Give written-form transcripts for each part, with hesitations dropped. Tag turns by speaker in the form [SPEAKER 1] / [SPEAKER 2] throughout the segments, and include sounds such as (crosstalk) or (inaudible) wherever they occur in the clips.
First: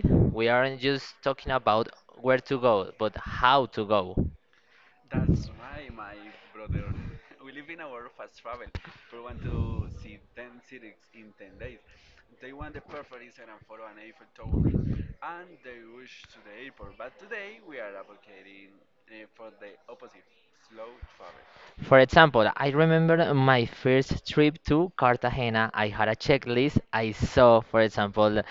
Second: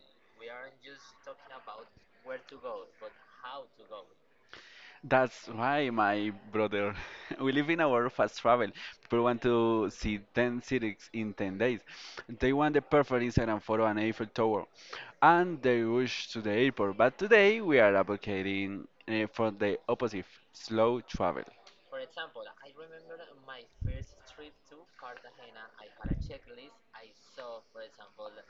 [SPEAKER 1] we aren't just talking about where to go, but how to go.
[SPEAKER 2] That's why, my brother. (laughs) We live in a world of fast travel. People want to see 10 cities in 10 days. They want the perfect Instagram photo and Eiffel Tower. And they rush to the airport. But today, we are advocating for the opposite, slow travel.
[SPEAKER 1] For example, I remember my first trip to Cartagena. I had a checklist. I saw, for example,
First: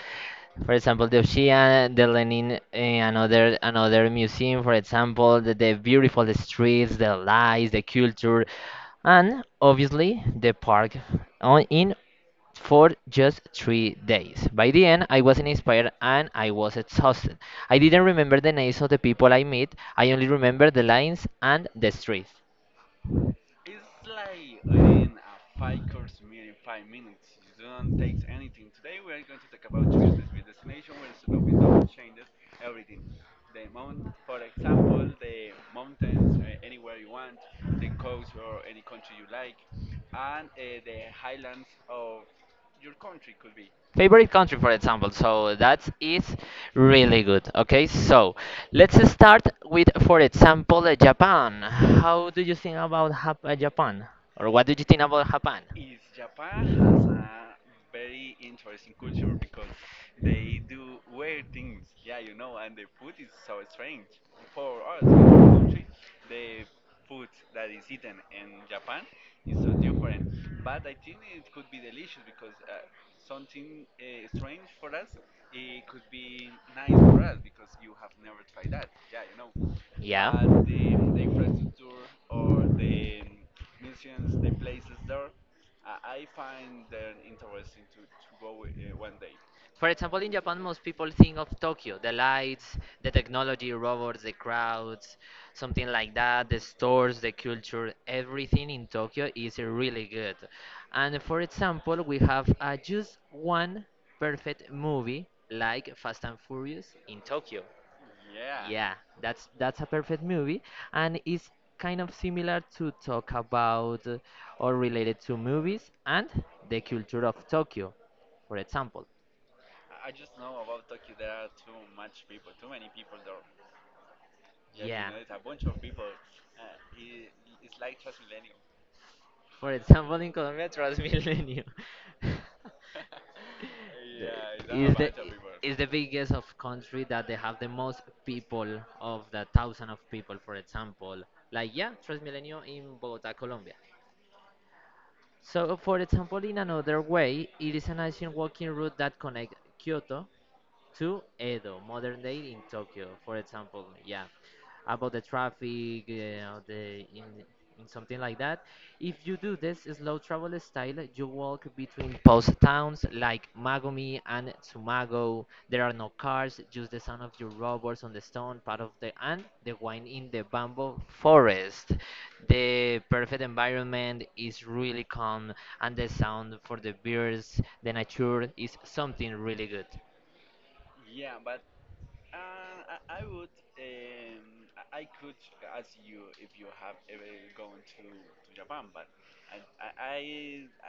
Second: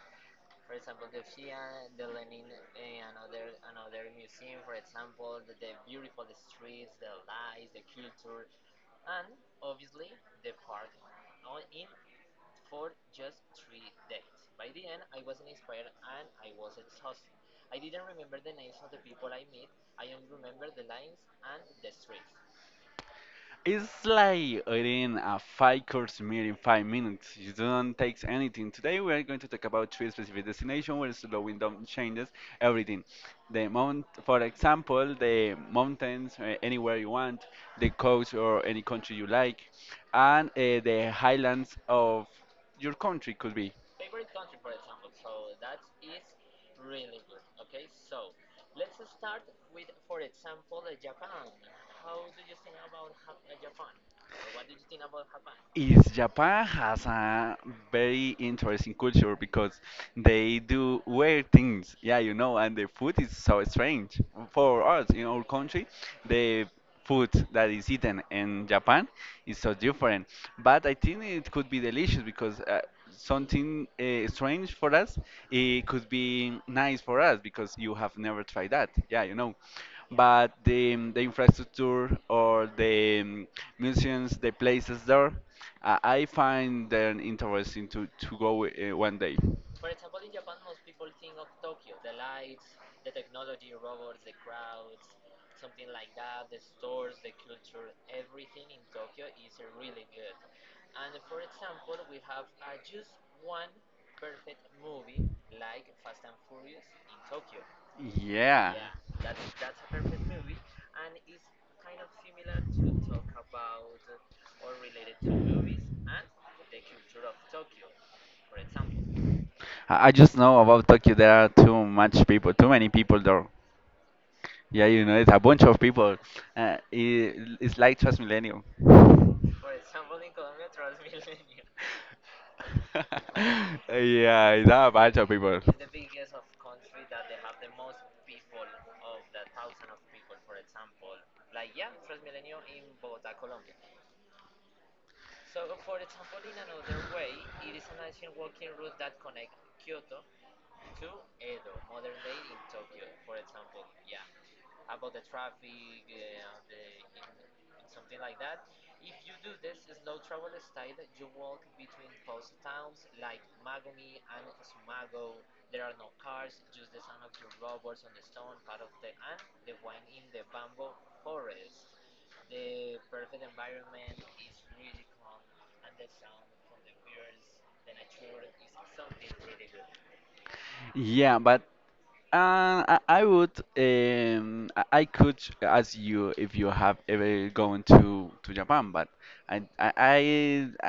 [SPEAKER 1] for example, the Ocean, the Lenin, another museum. For example, the beautiful streets, the lights, the culture, and obviously the park on, in for just 3 days. By the end, I wasn't inspired and I was exhausted. I didn't remember the names of the people I met, I only remembered the lines and the streets.
[SPEAKER 2] It's like eating a five course meal in 5 minutes. You don't take anything. Today we are going to talk about three specific destinations where slowing down changes everything. The mountains, anywhere you want, the coast or any country you like, and the highlands of your country could be.
[SPEAKER 1] Favorite country, for example. So that is really good. Okay, so let's start with, for example, Japan. How do you think about Japan? Or what do you think about Japan?
[SPEAKER 2] Is Japan has a very interesting culture because they do weird things. Yeah, you know, and the food is so strange. For us in our country, the food that is eaten in Japan is so different. But I think it could be delicious because something strange for us, it could be nice for us because you have never tried that. Yeah, you know, but the infrastructure or the museums, the places there. I find them interesting to go one day.
[SPEAKER 1] For example, in Japan, most people think of Tokyo, the lights, the technology, robots, the crowds, something like that, the stores, the culture. Everything in Tokyo is really good. And for example, we have just one perfect movie like Fast and Furious in Tokyo.
[SPEAKER 2] Yeah.
[SPEAKER 1] Yeah, that's a
[SPEAKER 2] I
[SPEAKER 1] perfect movie, and it's kind of similar to talk about, or related to, movies and the culture of Tokyo, for example.
[SPEAKER 2] I just know about Tokyo. There are too much people, Too many people there. Yeah, you
[SPEAKER 1] Yeah.
[SPEAKER 2] know, it's a bunch of people. It's like Transmillennial.
[SPEAKER 1] For example, in Colombia, Transmilenio (laughs) the-
[SPEAKER 2] (laughs) Yeah, it's not a
[SPEAKER 1] is the,
[SPEAKER 2] bunch of people.
[SPEAKER 1] is the biggest of country that they have the most people of the thousand of people, for example. Like, yeah, Transmilenio in Bogota, Colombia. So for example, in another way, it is an ancient walking route that connects Kyoto to Edo, modern day in Tokyo, for example. Yeah, about the traffic, you the in something like that. If you do this slow travel style, you walk between post towns like Magomi and Tsumago. There are no cars, just the sound of your robbers on the stone, part of the and the wine in the bamboo forest. The perfect environment is really calm, and the sound for the birds, the nature is something really good.
[SPEAKER 2] Yeah, but I would I could ask you if you have ever gone to Japan, but I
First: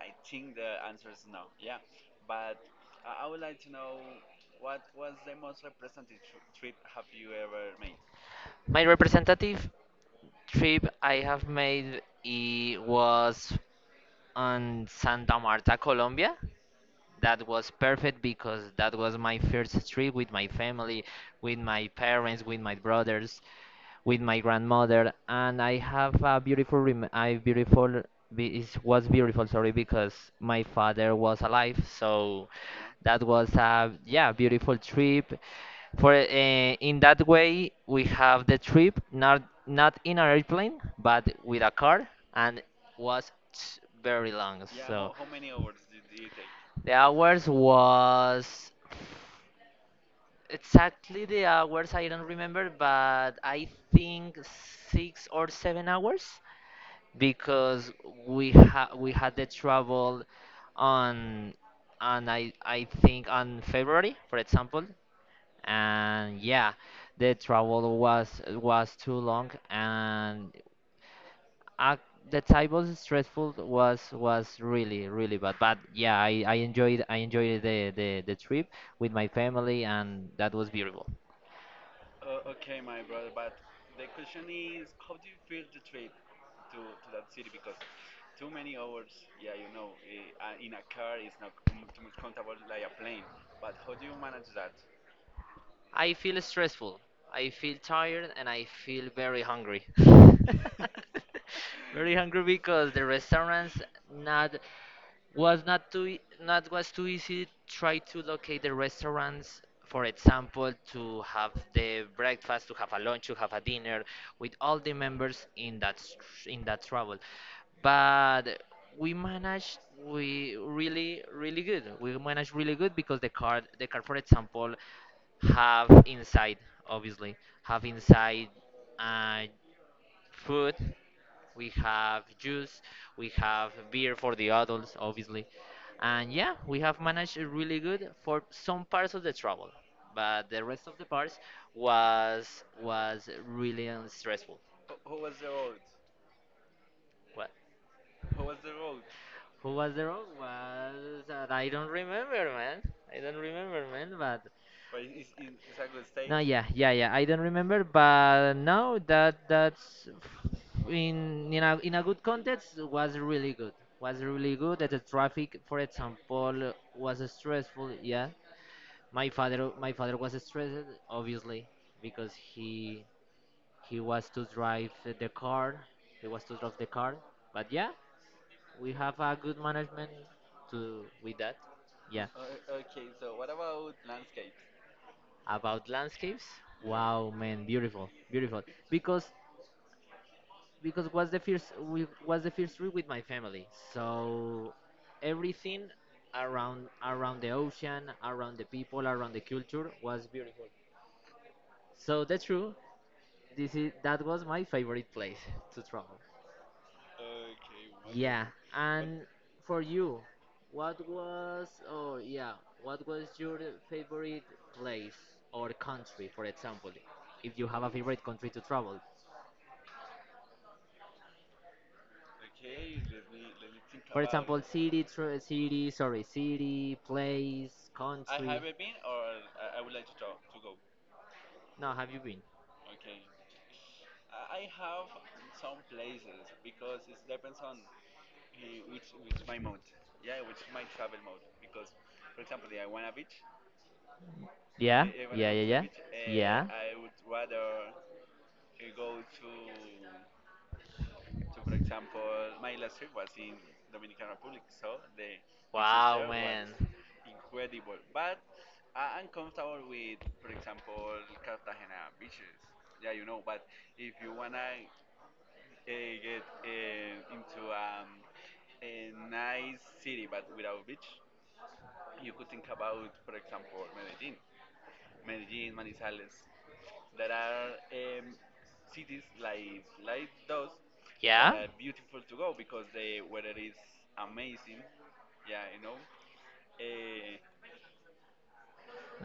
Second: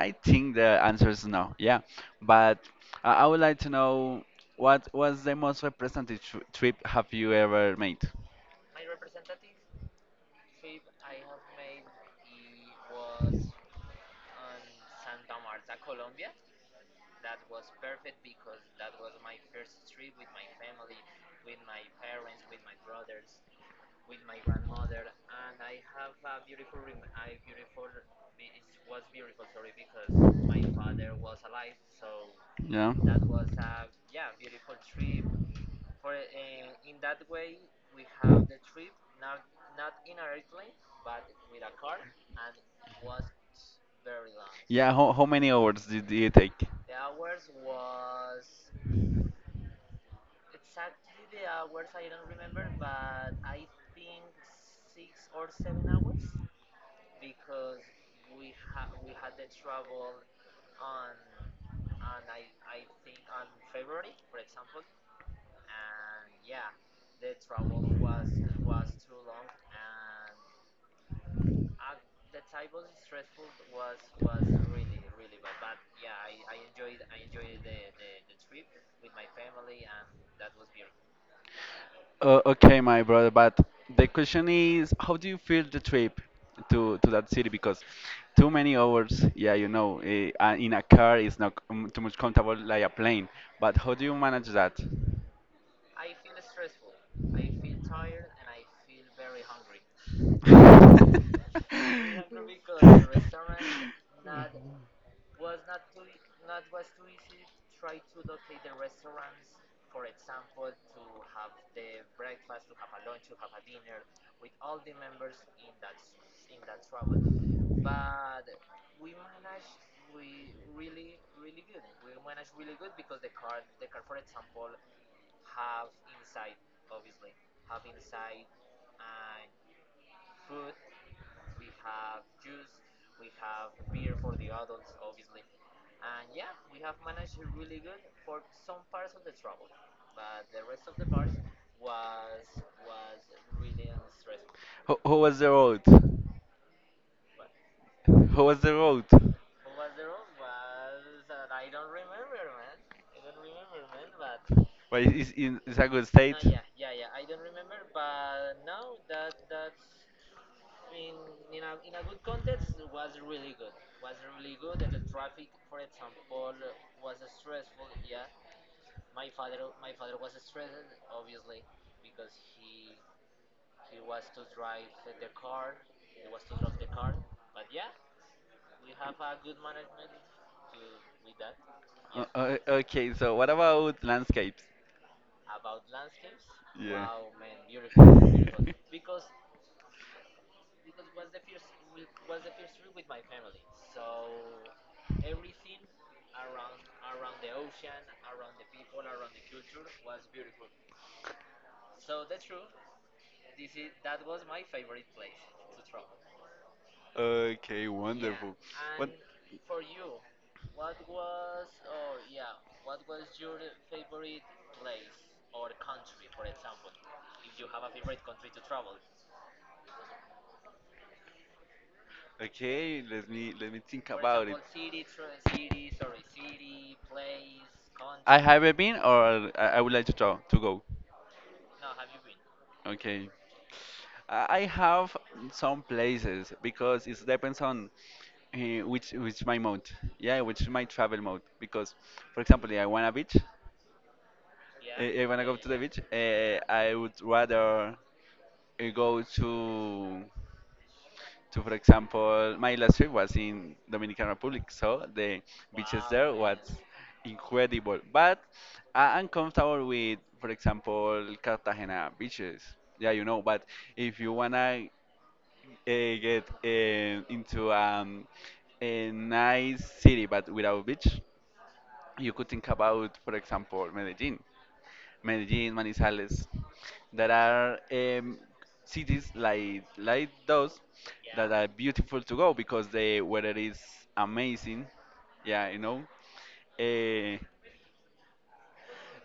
[SPEAKER 2] I think the answer is no. Yeah, but I would like to know what was the most trip have you ever made?
[SPEAKER 1] My representative trip I have made it was on Santa Marta, Colombia. That was perfect because that was my first trip with my family, with my parents, with my brothers, with my grandmother, and I have a beautiful, rem- I beautiful, be- it was beautiful, sorry, because my father was alive, so
[SPEAKER 2] Yeah.
[SPEAKER 1] that was a, yeah, beautiful trip. For in that way we have the trip not in an airplane but with a car, and was very long.
[SPEAKER 2] Yeah,
[SPEAKER 1] So.
[SPEAKER 2] how many hours did you take?
[SPEAKER 1] The hours was, exactly the hours I don't remember, but I think 6 or 7 hours, because we had the travel on on I think on February, for example. And yeah, the travel was too long, and uh, the time was stressful, was really bad. But yeah, I enjoyed, I enjoyed the trip with my family, and that was beautiful.
[SPEAKER 2] Okay, my brother, but the question is, how do you feel the trip to that city? Because too many hours, yeah, you know, in a car is not too much comfortable like a plane. But how do you manage that?
[SPEAKER 1] I feel stressful, I feel tired, and I feel very hungry. (laughs)
[SPEAKER 2] (laughs)
[SPEAKER 1] Very hungry because the restaurants not was not too e- not was too easy try to locate the restaurants, for example, to have the breakfast, to have a lunch, to have a dinner with all the members in in that travel. But we managed, we really good, we managed really good, because the card for example have inside, obviously, have inside uh, food. We have juice, we have beer for the adults, obviously. And yeah, we have managed it really good for some parts of the travel, but the rest of the parts was really stressful.
[SPEAKER 2] How was the road?
[SPEAKER 1] What?
[SPEAKER 2] How was the road?
[SPEAKER 1] Who was the road? Was that, I don't remember, man. I don't remember, man. But
[SPEAKER 2] Well, it's a good state.
[SPEAKER 1] no, yeah, yeah, yeah. I don't remember, but now that that's in a good context, was really good. Was really good. That the traffic, for example, was stressful. Yeah, my father was stressed, obviously, because he was to drive the car. He was to drive the car. But yeah, we have a good management to with that. Yeah,
[SPEAKER 2] Okay, so what about landscapes?
[SPEAKER 1] about landscapes.
[SPEAKER 2] Yeah.
[SPEAKER 1] Wow, man, beautiful, beautiful.
[SPEAKER 2] (laughs)
[SPEAKER 1] Because was the first, we was the first trip with my family. So everything, around the ocean, around the people, around the culture was beautiful. So that's true, this is that was my favorite place (laughs) to travel.
[SPEAKER 2] Okay,
[SPEAKER 1] Okay, yeah,
[SPEAKER 2] wonderful. What?
[SPEAKER 1] and for you, what was, what was your favorite place or country, for example, if you have a favorite country to travel
[SPEAKER 2] Okay, let me think about it.
[SPEAKER 1] it. City, tr city, sorry, city, place, I
[SPEAKER 2] I
[SPEAKER 1] country.
[SPEAKER 2] haven't been, or I would like to talk to go.
[SPEAKER 1] No, have you been?
[SPEAKER 2] Okay, I have some places because it depends on uh, which my mode. Yeah, which is my travel mode. Because, for example, I want a beach.
[SPEAKER 1] Yeah.
[SPEAKER 2] I wanna go to the beach. I would rather I go to, for example, my last trip was in Dominican Republic, so the beaches there was incredible, but I'm comfortable with, for example, Cartagena beaches, yeah, you know, but if you wanna get into a nice city but without beach, you could think about, for example, Medellin, Manizales. There are cities like those that are
[SPEAKER 1] Yeah.
[SPEAKER 2] beautiful to go because the weather is amazing. Yeah, you know, uh,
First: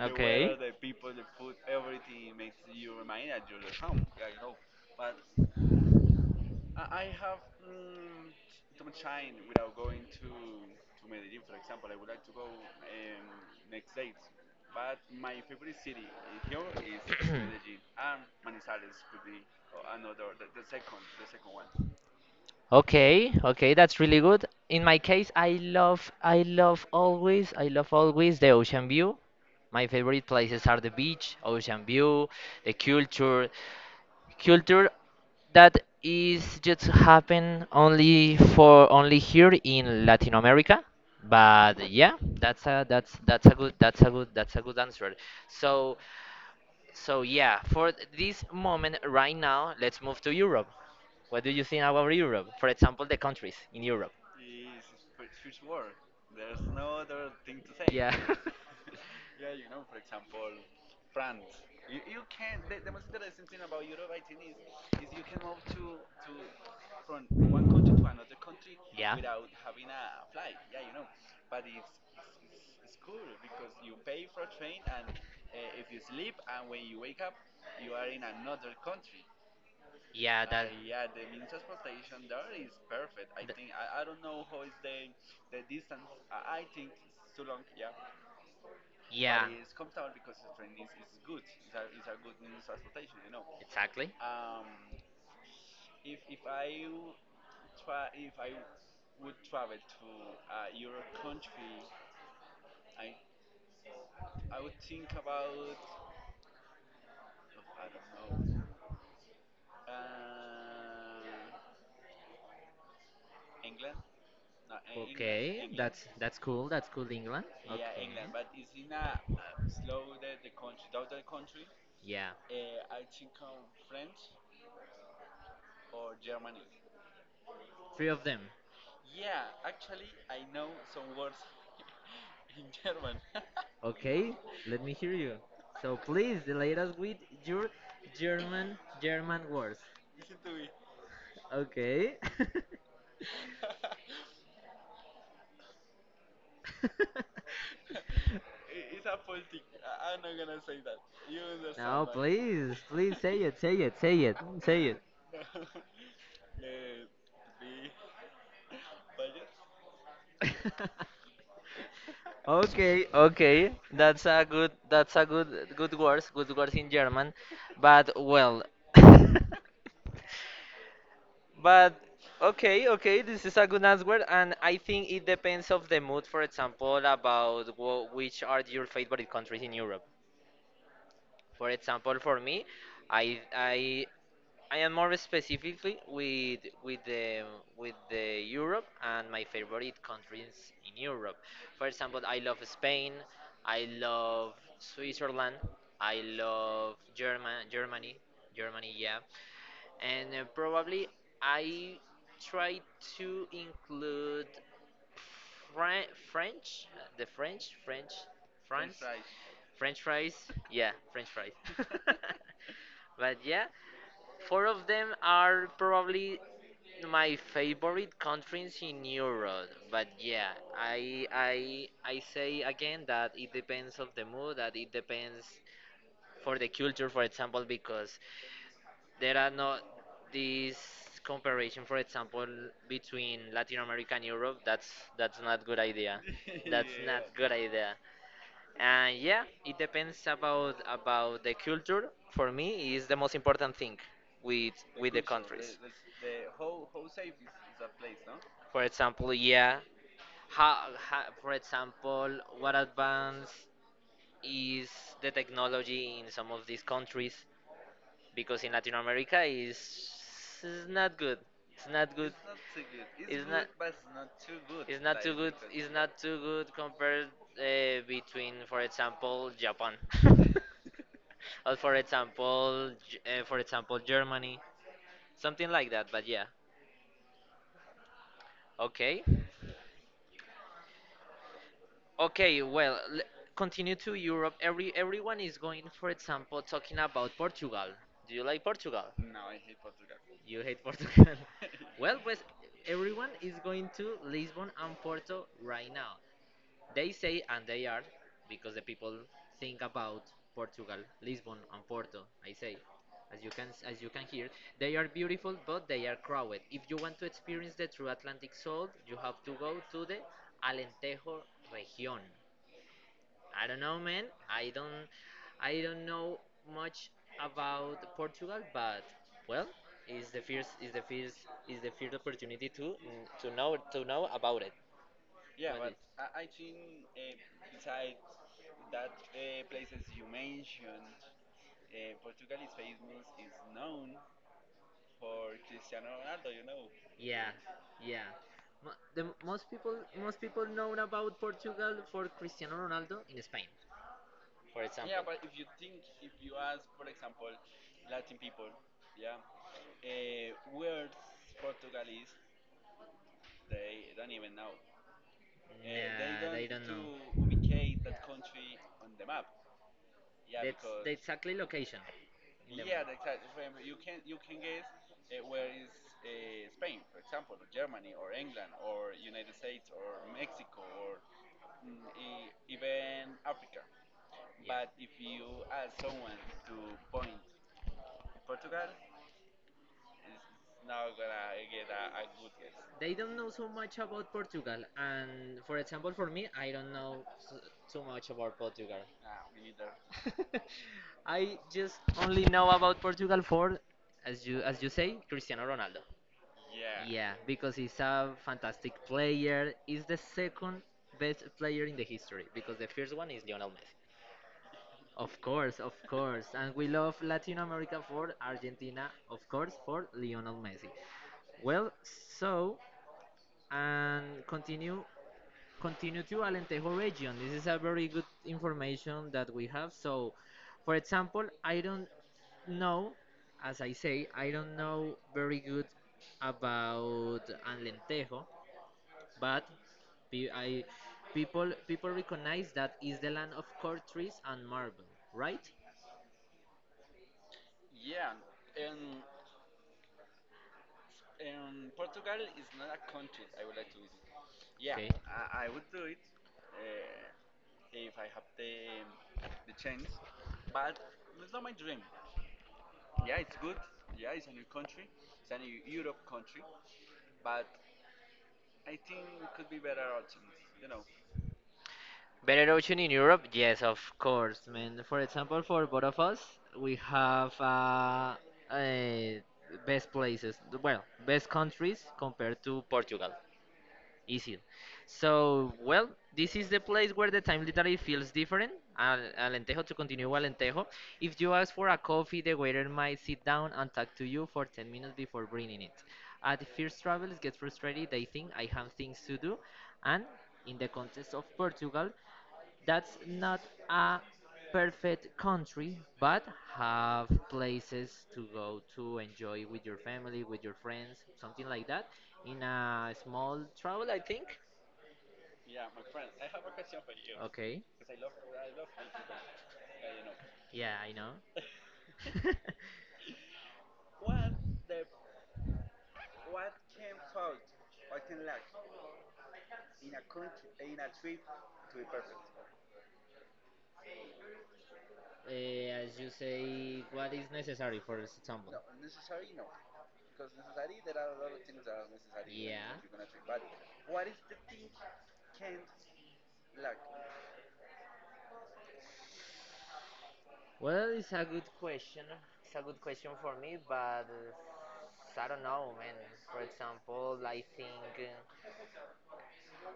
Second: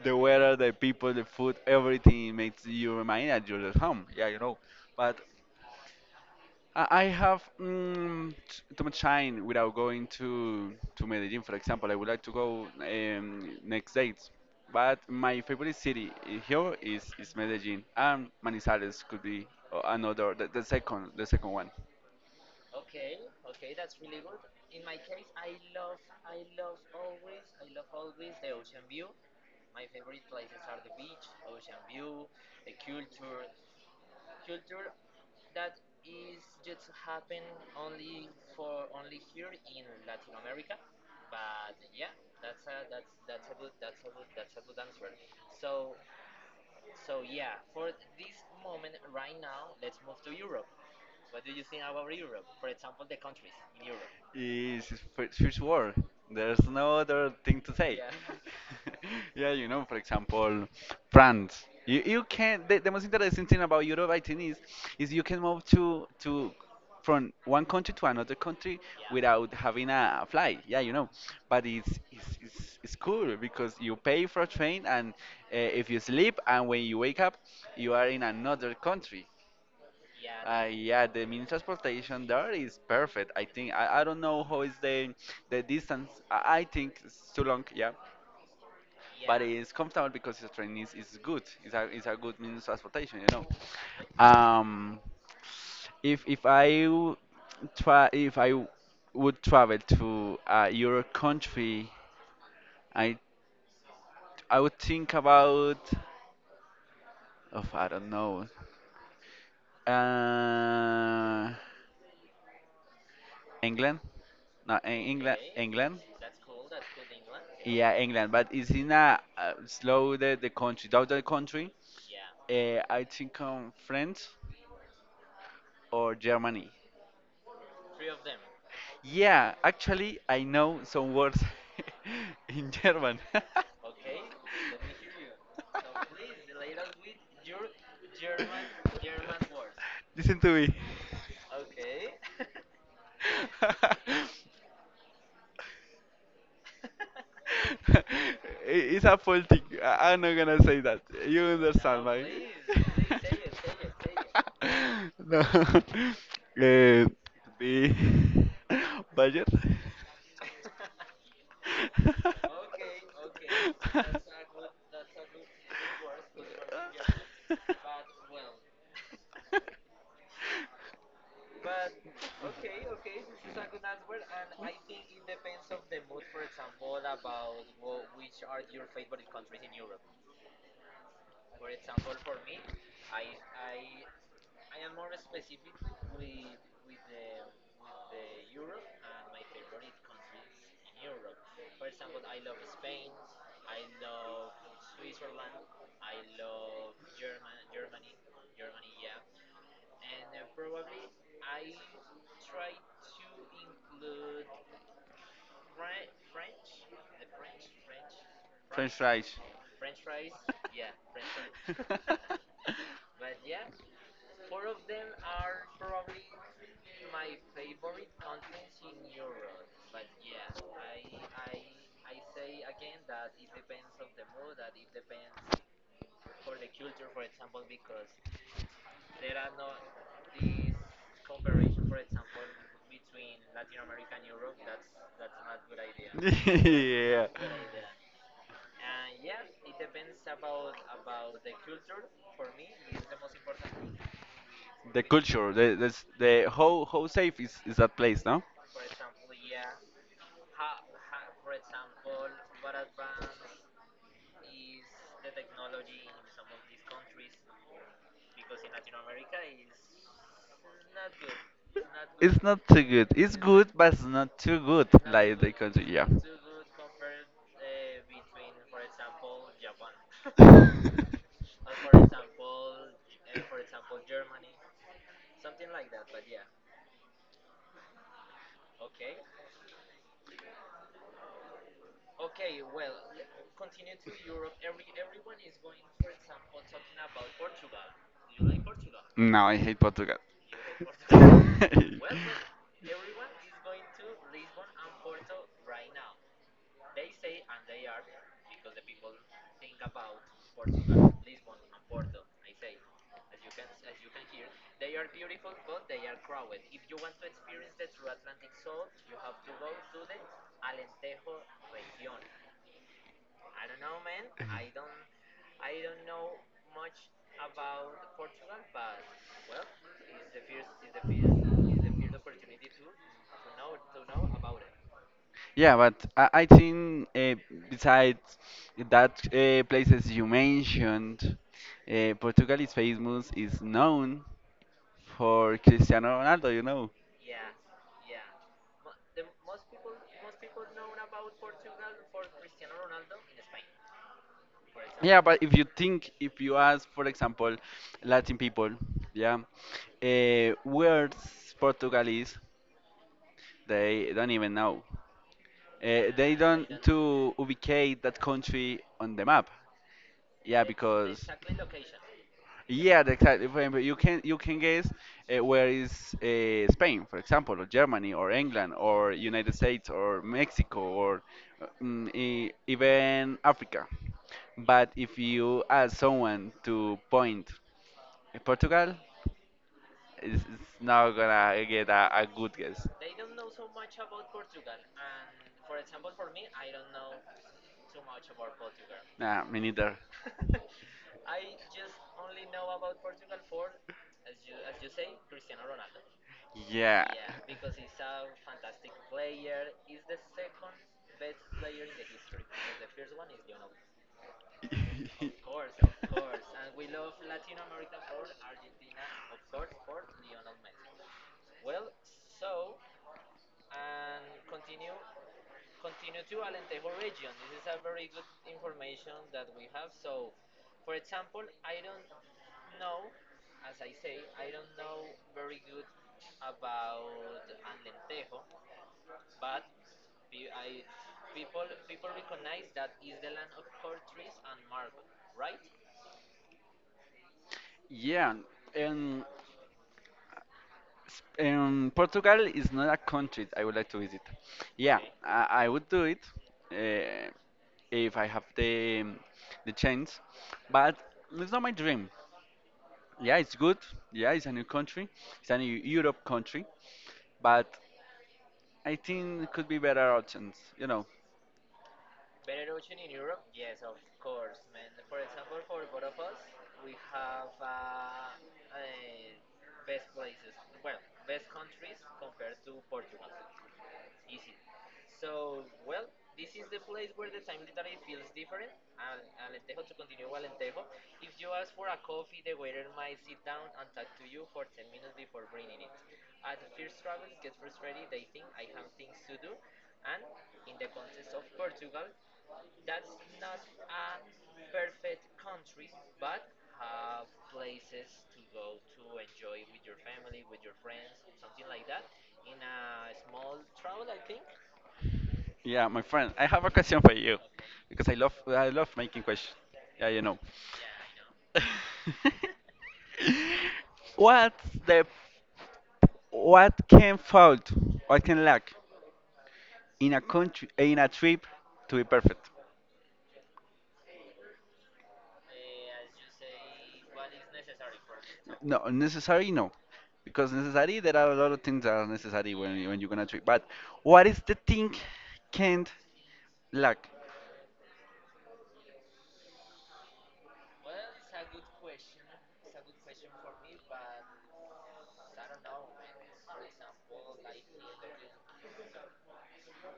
[SPEAKER 2] the weather, the people, the food, everything makes you remind that you're at home. Yeah, you know. But I have mm, t- too much time without going to Medellin, for example. I would like to go next dates, but my favorite city here is
[SPEAKER 1] (clears throat)
[SPEAKER 2] Medellin, and Manizales could be another the second one.
[SPEAKER 1] Okay, okay, that's really good. In my case, I love always the ocean view. My favorite places are the beach, ocean view, the culture that is just happen only for only here in Latin America. But yeah, that's a that's a good that's a good, that's a good answer. So so yeah, for this moment right now, let's move to Europe. What do you think about Europe? For example, the countries in Europe.
[SPEAKER 2] Is First world. There's no other thing to say. Yeah.
[SPEAKER 1] Yeah. (laughs)
[SPEAKER 2] (laughs) Yeah, you know, for example, France. You can the most interesting thing about Europe, I think, is you can move to from one country to another country. Yeah. Without having a flight. Yeah, you know, but it's cool because you pay for a train and if you sleep and when you wake up, you are in another country.
[SPEAKER 1] Yeah,
[SPEAKER 2] Yeah, the mini transportation there is perfect. I don't know how is the distance. I think it's too long. Yeah, but it's
[SPEAKER 1] but
[SPEAKER 2] comfortable because the train is good. It's a good mini transportation. You know.
[SPEAKER 1] exactly.
[SPEAKER 2] Um, if if I w- if would travel to your country, I I would think about. Of I don't know. Uh, England. No, in England,
[SPEAKER 1] Okay,
[SPEAKER 2] England.
[SPEAKER 1] that's cool. That's cool, England.
[SPEAKER 2] Yeah,
[SPEAKER 1] Okay.
[SPEAKER 2] England, but it's in
[SPEAKER 1] Okay.
[SPEAKER 2] a slow down the country.
[SPEAKER 1] Yeah,
[SPEAKER 2] I think France or Germany.
[SPEAKER 1] three of them.
[SPEAKER 2] Yeah, actually, I know some words (laughs) in German. (laughs) Okay,
[SPEAKER 1] Okay, let me hear you.
[SPEAKER 2] so
[SPEAKER 1] So please
[SPEAKER 2] (laughs)
[SPEAKER 1] delay us with your German words.
[SPEAKER 2] Listen to
[SPEAKER 1] Okay. (laughs) (laughs)
[SPEAKER 2] me. (laughs) (laughs) I- it's a full thing. I'm not gonna say that. You understand,
[SPEAKER 1] No,
[SPEAKER 2] right?
[SPEAKER 1] please,
[SPEAKER 2] (laughs)
[SPEAKER 1] please, say it, say it, say it, say
[SPEAKER 2] No. (laughs) Eh, the (laughs) budget. (laughs)
[SPEAKER 1] it. (laughs) Okay, okay. That's a good good words in German. But well. (laughs) But okay, okay, this is a good answer, and I think it depends of the mood, for example, about wh which are your favorite countries in Europe. For example, for me, I I I am more specifically with with the Europe and my favorite countries in Europe. For example, I love Spain, I love Switzerland, I love Germany, Germany, yeah. And probably I try to include French, the French,
[SPEAKER 2] French
[SPEAKER 1] France,
[SPEAKER 2] fries. (laughs)
[SPEAKER 1] French fries, yeah, French fries. (laughs)
[SPEAKER 2] fries.
[SPEAKER 1] But yeah, four of them are probably my favorite countries in Europe. But yeah, I say again that it depends of the mood, that it depends for the culture, for example, because there are not this comparison, for example, between Latin America and Europe. That's not good idea.
[SPEAKER 2] A (laughs)
[SPEAKER 1] (laughs) That's
[SPEAKER 2] yeah.
[SPEAKER 1] not
[SPEAKER 2] Not a.
[SPEAKER 1] good idea. And yeah, it depends about the culture. For me, is the most important thing with
[SPEAKER 2] The
[SPEAKER 1] the
[SPEAKER 2] culture, the how safe is that place now?
[SPEAKER 1] for example, yeah. How, for example, what advance is the technology in some of these countries? Because in Latin America, is not good. It's not
[SPEAKER 2] Not good.
[SPEAKER 1] good.
[SPEAKER 2] It's not too good. It's
[SPEAKER 1] It's
[SPEAKER 2] No, good, but it's not too good. It's not
[SPEAKER 1] not too
[SPEAKER 2] Like the
[SPEAKER 1] good.
[SPEAKER 2] country,
[SPEAKER 1] It's
[SPEAKER 2] yeah.
[SPEAKER 1] not
[SPEAKER 2] (laughs)
[SPEAKER 1] too good compared, between, for example, Japan, (laughs) or for
[SPEAKER 2] (laughs)
[SPEAKER 1] example, for example, Germany, something like that. But yeah, okay. Okay, well, continue to Europe. Everyone is going, for example, talking about Portugal. Do you like Portugal?
[SPEAKER 2] No, I hate Portugal.
[SPEAKER 1] You hate Portugal.
[SPEAKER 2] (laughs)
[SPEAKER 1] (laughs) Well, pues, everyone is going to Lisbon and Porto right now. They say, and they are because the people think about Portugal, Lisbon and Porto. I say, as you can hear, they are beautiful, but they are crowded. If you want to experience the true Atlantic soul, you have to go to the Alentejo region. I don't know, man. I don't, I don't know much about Portugal, but well, it's the first, is the first, the first opportunity to know, to know about it.
[SPEAKER 2] Yeah, but I think besides that places you mentioned, Portugal is famous, is known for Cristiano Ronaldo, you know.
[SPEAKER 1] Yeah, yeah. The most people, most people know about Portugal for Cristiano Ronaldo in Spain, for yeah,
[SPEAKER 2] Yeah,
[SPEAKER 1] example.
[SPEAKER 2] but if you think, if you ask, for example, Latin people, yeah, where Portugal is, they don't even know. They
[SPEAKER 1] Nah,
[SPEAKER 2] don't
[SPEAKER 1] they don't know.
[SPEAKER 2] to ubicate that country on the map. Yeah,
[SPEAKER 1] That's the
[SPEAKER 2] because
[SPEAKER 1] exactly location.
[SPEAKER 2] yeah, the exact. For example, you can guess where is Spain, for example, or Germany, or England, or United States, or Mexico, or even Africa. But if you ask someone to point at Portugal, it's not gonna get a good guess.
[SPEAKER 1] They don't know so much about Portugal, and for example, for me, I don't know too much about Portugal.
[SPEAKER 2] Nah, me neither.
[SPEAKER 1] (laughs) I just only know about Portugal for, as you say, Cristiano Ronaldo.
[SPEAKER 2] Yeah.
[SPEAKER 1] Yeah, because he's a fantastic player. He's the second best player in the history, because the first one is Lionel Messi.
[SPEAKER 2] Messi.
[SPEAKER 1] Of course, of
[SPEAKER 2] (laughs)
[SPEAKER 1] course. And we love Latin America for Argentina, of course, for Lionel Messi. Well, so and continue to Alentejo region. This is a very good information that we have. So, for example, I don't know, as I say, I don't know very good about Alentejo, but pe- I people recognize that is the land of cork trees and marble, right?
[SPEAKER 2] Yeah. And, and Portugal is not a country I would like to visit. Yeah, okay.
[SPEAKER 1] Okay.
[SPEAKER 2] I would do it uh, if I have the chance, but it's not my dream. Yeah, it's good. Yeah, it's a new country. It's a new Europe country, but I think it could be better options. You know.
[SPEAKER 1] Better ocean in Europe? Yes, of course, man. For example, for both of us, we have uh, best places, well, best countries compared to Portugal. Easy. So, well, this is the place where the time literally feels different. Alentejo, to continue with Alentejo. If you ask for a coffee, the waiter might sit down and talk to you for 10 minutes before bringing it. At first travelers get frustrated, they think I have things to do, and in the context of Portugal, that's not a perfect country, but have places to go to enjoy with your family, with your friends, something like that, in a small travel, I think.
[SPEAKER 2] Yeah, my friend, I have a question for you
[SPEAKER 1] Okay.
[SPEAKER 2] because I love making questions. Yeah, you know.
[SPEAKER 1] Yeah, I know. (laughs)
[SPEAKER 2] (laughs) What's the what can fault? What can lack in a country in a trip to be perfect?
[SPEAKER 1] As you say, what is necessary for this example?
[SPEAKER 2] No, necessary no, because necessary there are a lot of things that are necessary
[SPEAKER 1] Yeah.
[SPEAKER 2] when you're gonna trip. But what is the thing can't lack?
[SPEAKER 1] Well, it's a good question. It's a good question for me, but I don't know, man. For example,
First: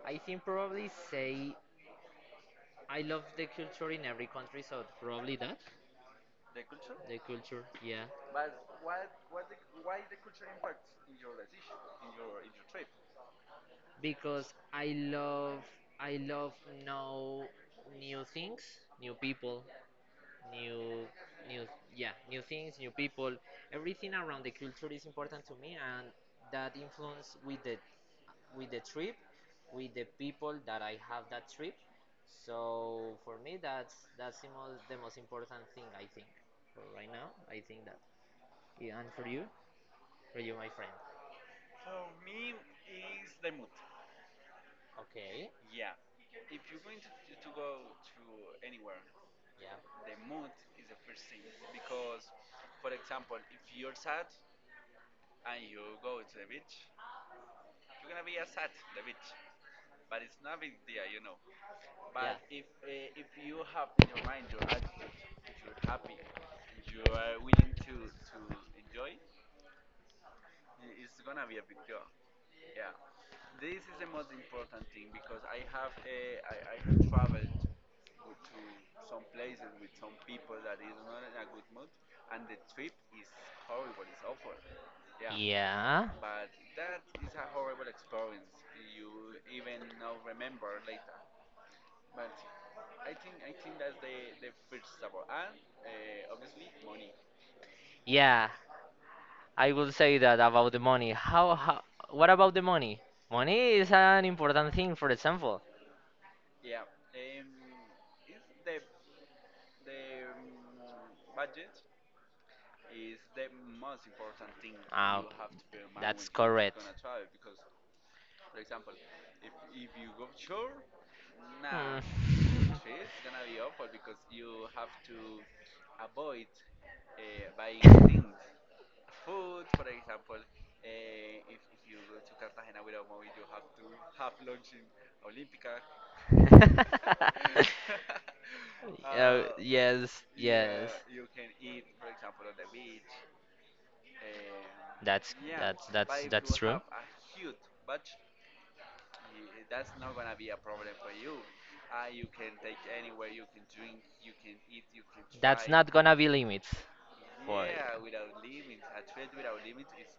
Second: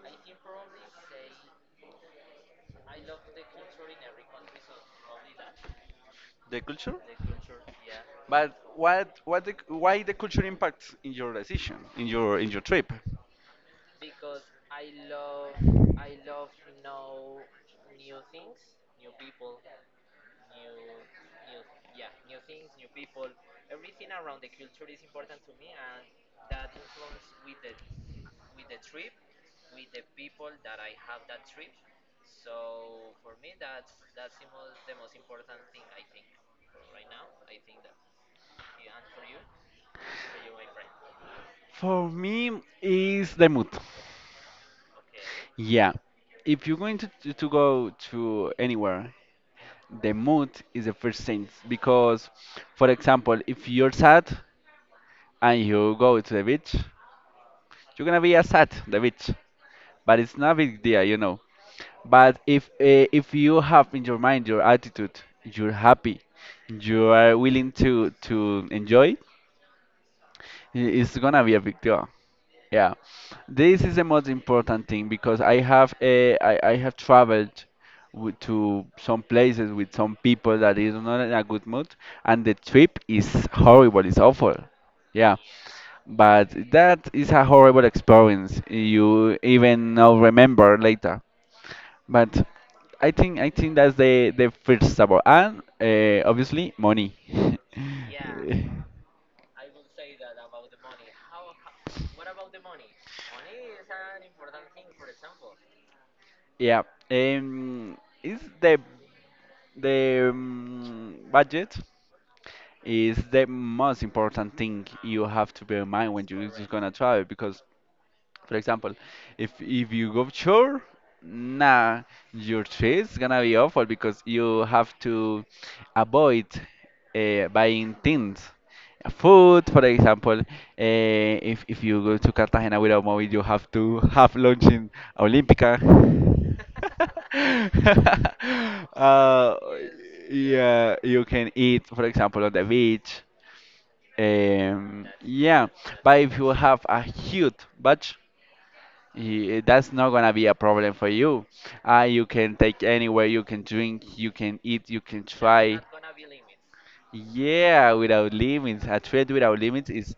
[SPEAKER 1] I think probably say I love the culture in every country, so probably that
[SPEAKER 2] The culture?
[SPEAKER 1] the culture, yeah,
[SPEAKER 2] But what the, why the culture impacts in your decision in your trip?
[SPEAKER 1] because I love know new things, new people, new new, yeah, new things, new people. Everything around the culture is important to me, and that influence with the trip, with the people that I have that trip. So for me, that's the most, important thing I think. For right now, I think that. Yeah, and for you, my friend.
[SPEAKER 2] For me, is the mood.
[SPEAKER 1] Okay.
[SPEAKER 2] Yeah, if you're going to go to anywhere,
[SPEAKER 1] Yeah.
[SPEAKER 2] the mood is the first thing because, for example, if you're sad and you go to the beach, you're gonna be as sad the beach, but it's not a big deal, you know. But if you have in your mind your attitude, you're happy, you are willing to enjoy, it's gonna be a big deal. Yeah, this is the most important thing because I have traveled w to some places with some people that is not in a good mood, and the trip is horrible, it's awful. Yeah,
[SPEAKER 1] Yeah.
[SPEAKER 2] but that is a horrible experience. You even now remember later. But I think that's the first support, and obviously money. (laughs)
[SPEAKER 1] Yeah. I will say that about the money. How what about the money? Money is an important thing, for example.
[SPEAKER 2] Yeah, um, is the budget is the most important thing
[SPEAKER 1] Ah,
[SPEAKER 2] you have to bear in mind when
[SPEAKER 1] that's
[SPEAKER 2] you're just
[SPEAKER 1] correct.
[SPEAKER 2] gonna travel because for example, if you go short, nah, your trade is gonna be awful because you have to avoid buying things. Food, for example, if you go to Cartagena without money, you have to have lunch in Olympica.
[SPEAKER 1] (laughs) (laughs)
[SPEAKER 2] (laughs)
[SPEAKER 1] Uh,
[SPEAKER 2] uh,
[SPEAKER 1] yes, yeah.
[SPEAKER 2] yeah, you can eat, for example, on the beach.
[SPEAKER 1] That's
[SPEAKER 2] Yeah,
[SPEAKER 1] that's that's
[SPEAKER 2] but
[SPEAKER 1] that's if
[SPEAKER 2] if you
[SPEAKER 1] that's true.
[SPEAKER 2] have a huge budget, yeah, that's not gonna be a problem for you. You can take anywhere, you can drink, you can eat, you can
[SPEAKER 1] That's
[SPEAKER 2] try.
[SPEAKER 1] not gonna be limits for.
[SPEAKER 2] Yeah, without limits. A trip without limits is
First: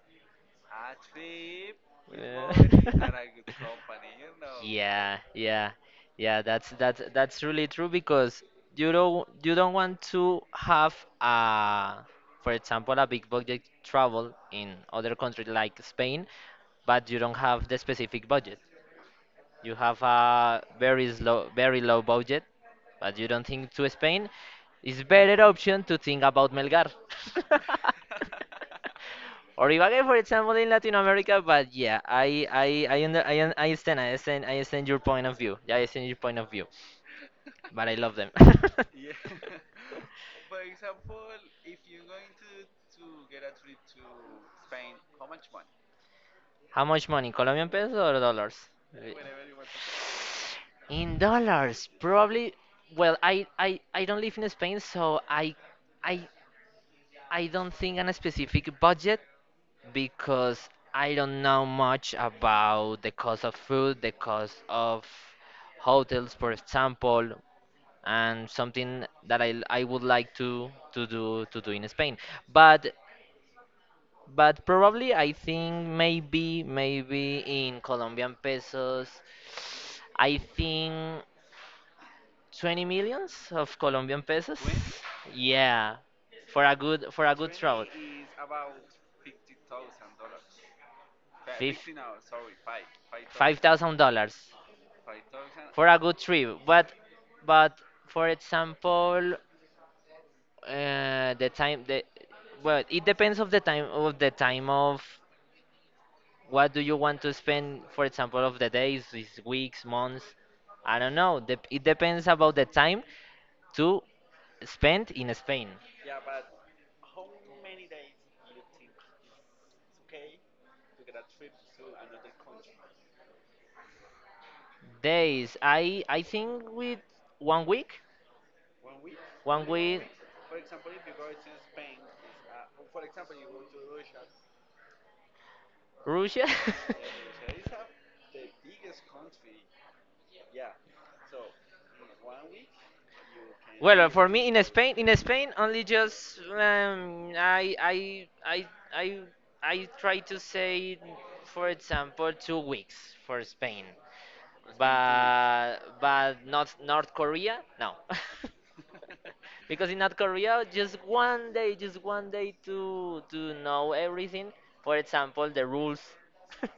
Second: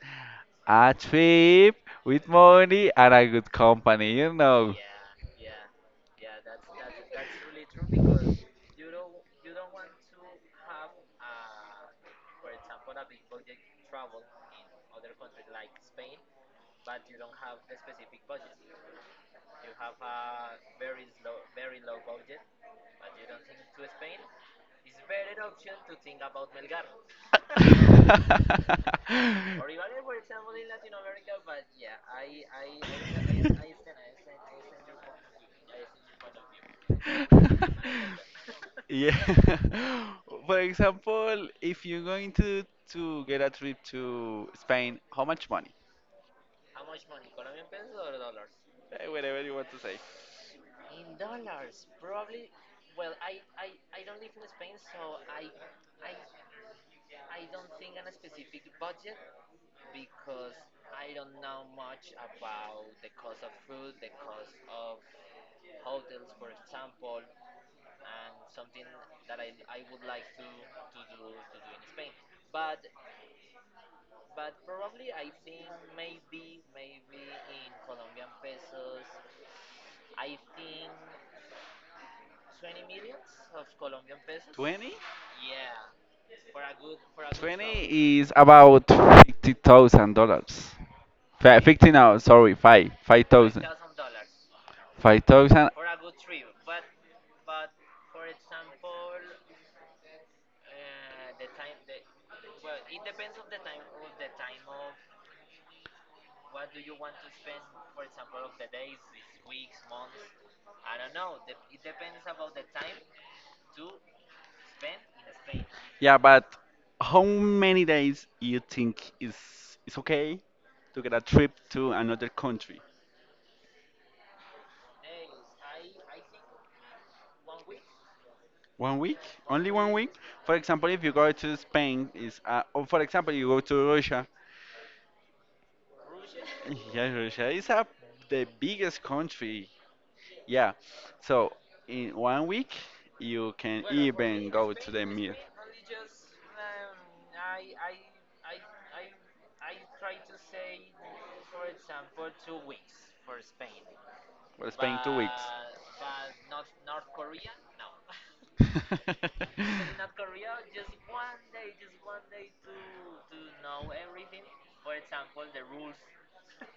[SPEAKER 2] a trip with
[SPEAKER 1] Yeah.
[SPEAKER 2] money and a good
[SPEAKER 1] (laughs) (laughs)
[SPEAKER 2] company, you know.
[SPEAKER 1] Yeah, yeah. Yeah, that's really true because you don't want to have a for example a big budget travel in other country like Spain, but you don't have the specific budget. You have a very slow, very low budget, but you don't think to Spain. It's better option to think about Melgar. (laughs) Or
[SPEAKER 2] (laughs)
[SPEAKER 1] Ibagué, for example, in Latin America. But yeah, I understand. I understand. I understand your point of view. Yeah, I understand your point of view. But I love them. (laughs)
[SPEAKER 2] Yeah. (laughs) For example, if you're going to get a trip to Spain, how much money?
[SPEAKER 1] How much money? Colombian pesos or dollars? Uh,
[SPEAKER 2] Eh, whatever you want to say.
[SPEAKER 1] In dollars, probably. Well, I don't live in Spain, so I I don't think on a specific budget, because I don't know much about the cost of food, the cost of hotels, for example, and something that I would like to, to do in Spain. But probably I think maybe in Colombian pesos, I think 20 millions of Colombian pesos.
[SPEAKER 2] 20?
[SPEAKER 1] Yeah, for a good travel,
[SPEAKER 2] 20 is about $50,000. 50 now, sorry, 5.
[SPEAKER 1] five
[SPEAKER 2] 5,000.
[SPEAKER 1] thousand dollars.
[SPEAKER 2] 5,000.
[SPEAKER 1] for a good trip. But but for example, the time the well, it depends of the time of what do you want to spend. For example, of the days, is weeks, months. I don't know. Dep it depends about the time to spend in Spain.
[SPEAKER 2] Yeah, but how many days you think is okay to get a trip to another country?
[SPEAKER 1] Days, I think with one week,
[SPEAKER 2] 1 week?
[SPEAKER 1] one
[SPEAKER 2] Only one
[SPEAKER 1] week.
[SPEAKER 2] week? For example, if you go to Spain, is or for example you go to Russia.
[SPEAKER 1] Russia. (laughs)
[SPEAKER 2] Yeah, Russia is the biggest country. Yeah. So in 1 week, you can
[SPEAKER 1] Well, for me
[SPEAKER 2] even go to the
[SPEAKER 1] In
[SPEAKER 2] meal.
[SPEAKER 1] Spain
[SPEAKER 2] (laughs)
[SPEAKER 1] only just I I try to say, for example, 2 weeks for Spain,
[SPEAKER 2] Well, Spain 2 weeks.
[SPEAKER 1] but not North Korea, no, (laughs) because in North Korea just one day to know everything. For example, the rules. (laughs)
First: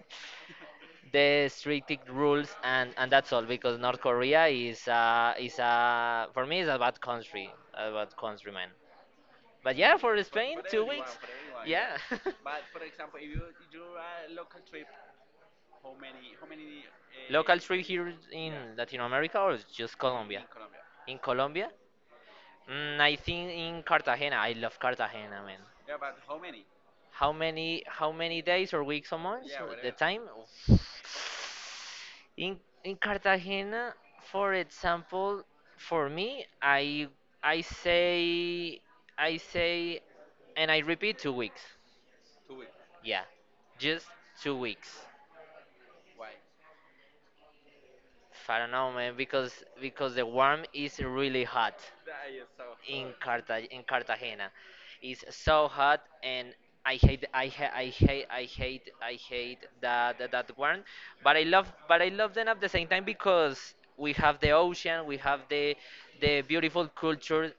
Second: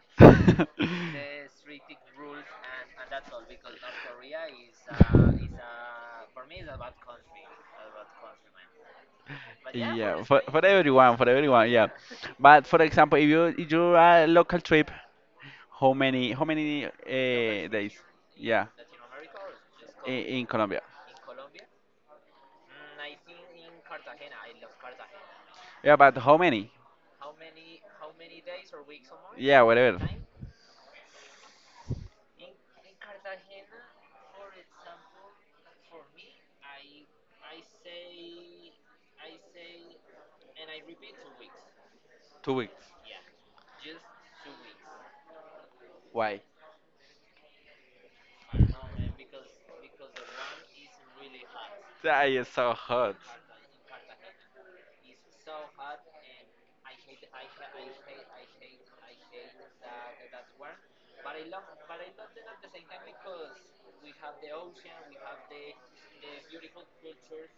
[SPEAKER 1] The strict rules, and that's all, because North Korea is, for me, is a bad country, man.
[SPEAKER 2] (laughs) (laughs) (laughs)
[SPEAKER 1] But yeah, for
[SPEAKER 2] Yeah,
[SPEAKER 1] Spain, 2 weeks,
[SPEAKER 2] for everyone, yeah.
[SPEAKER 1] yeah. (laughs)
[SPEAKER 2] But for example, if you are a local trip, how many
[SPEAKER 1] Local trip
[SPEAKER 2] days?
[SPEAKER 1] here in
[SPEAKER 2] Yeah,
[SPEAKER 1] Latin America or just Colombia
[SPEAKER 2] In Colombia.
[SPEAKER 1] in Colombia I think in Cartagena, I love Cartagena, man.
[SPEAKER 2] Yeah, but how many?
[SPEAKER 1] How many days or weeks or months?
[SPEAKER 2] Yeah,
[SPEAKER 1] The
[SPEAKER 2] whatever.
[SPEAKER 1] time? In in Cartagena, for example, for me, I say I say and I repeat, 2 weeks.
[SPEAKER 2] 2 weeks.
[SPEAKER 1] Yeah, just 2 weeks.
[SPEAKER 2] Why?
[SPEAKER 1] I don't know, man, because the warm is really hot
[SPEAKER 2] That is so
[SPEAKER 1] in
[SPEAKER 2] hot.
[SPEAKER 1] Cartagena. It's so hot, and I hate I ha I hate I hate I hate that warm. But I love, them at the same time, because we have the ocean, we have the beautiful culture,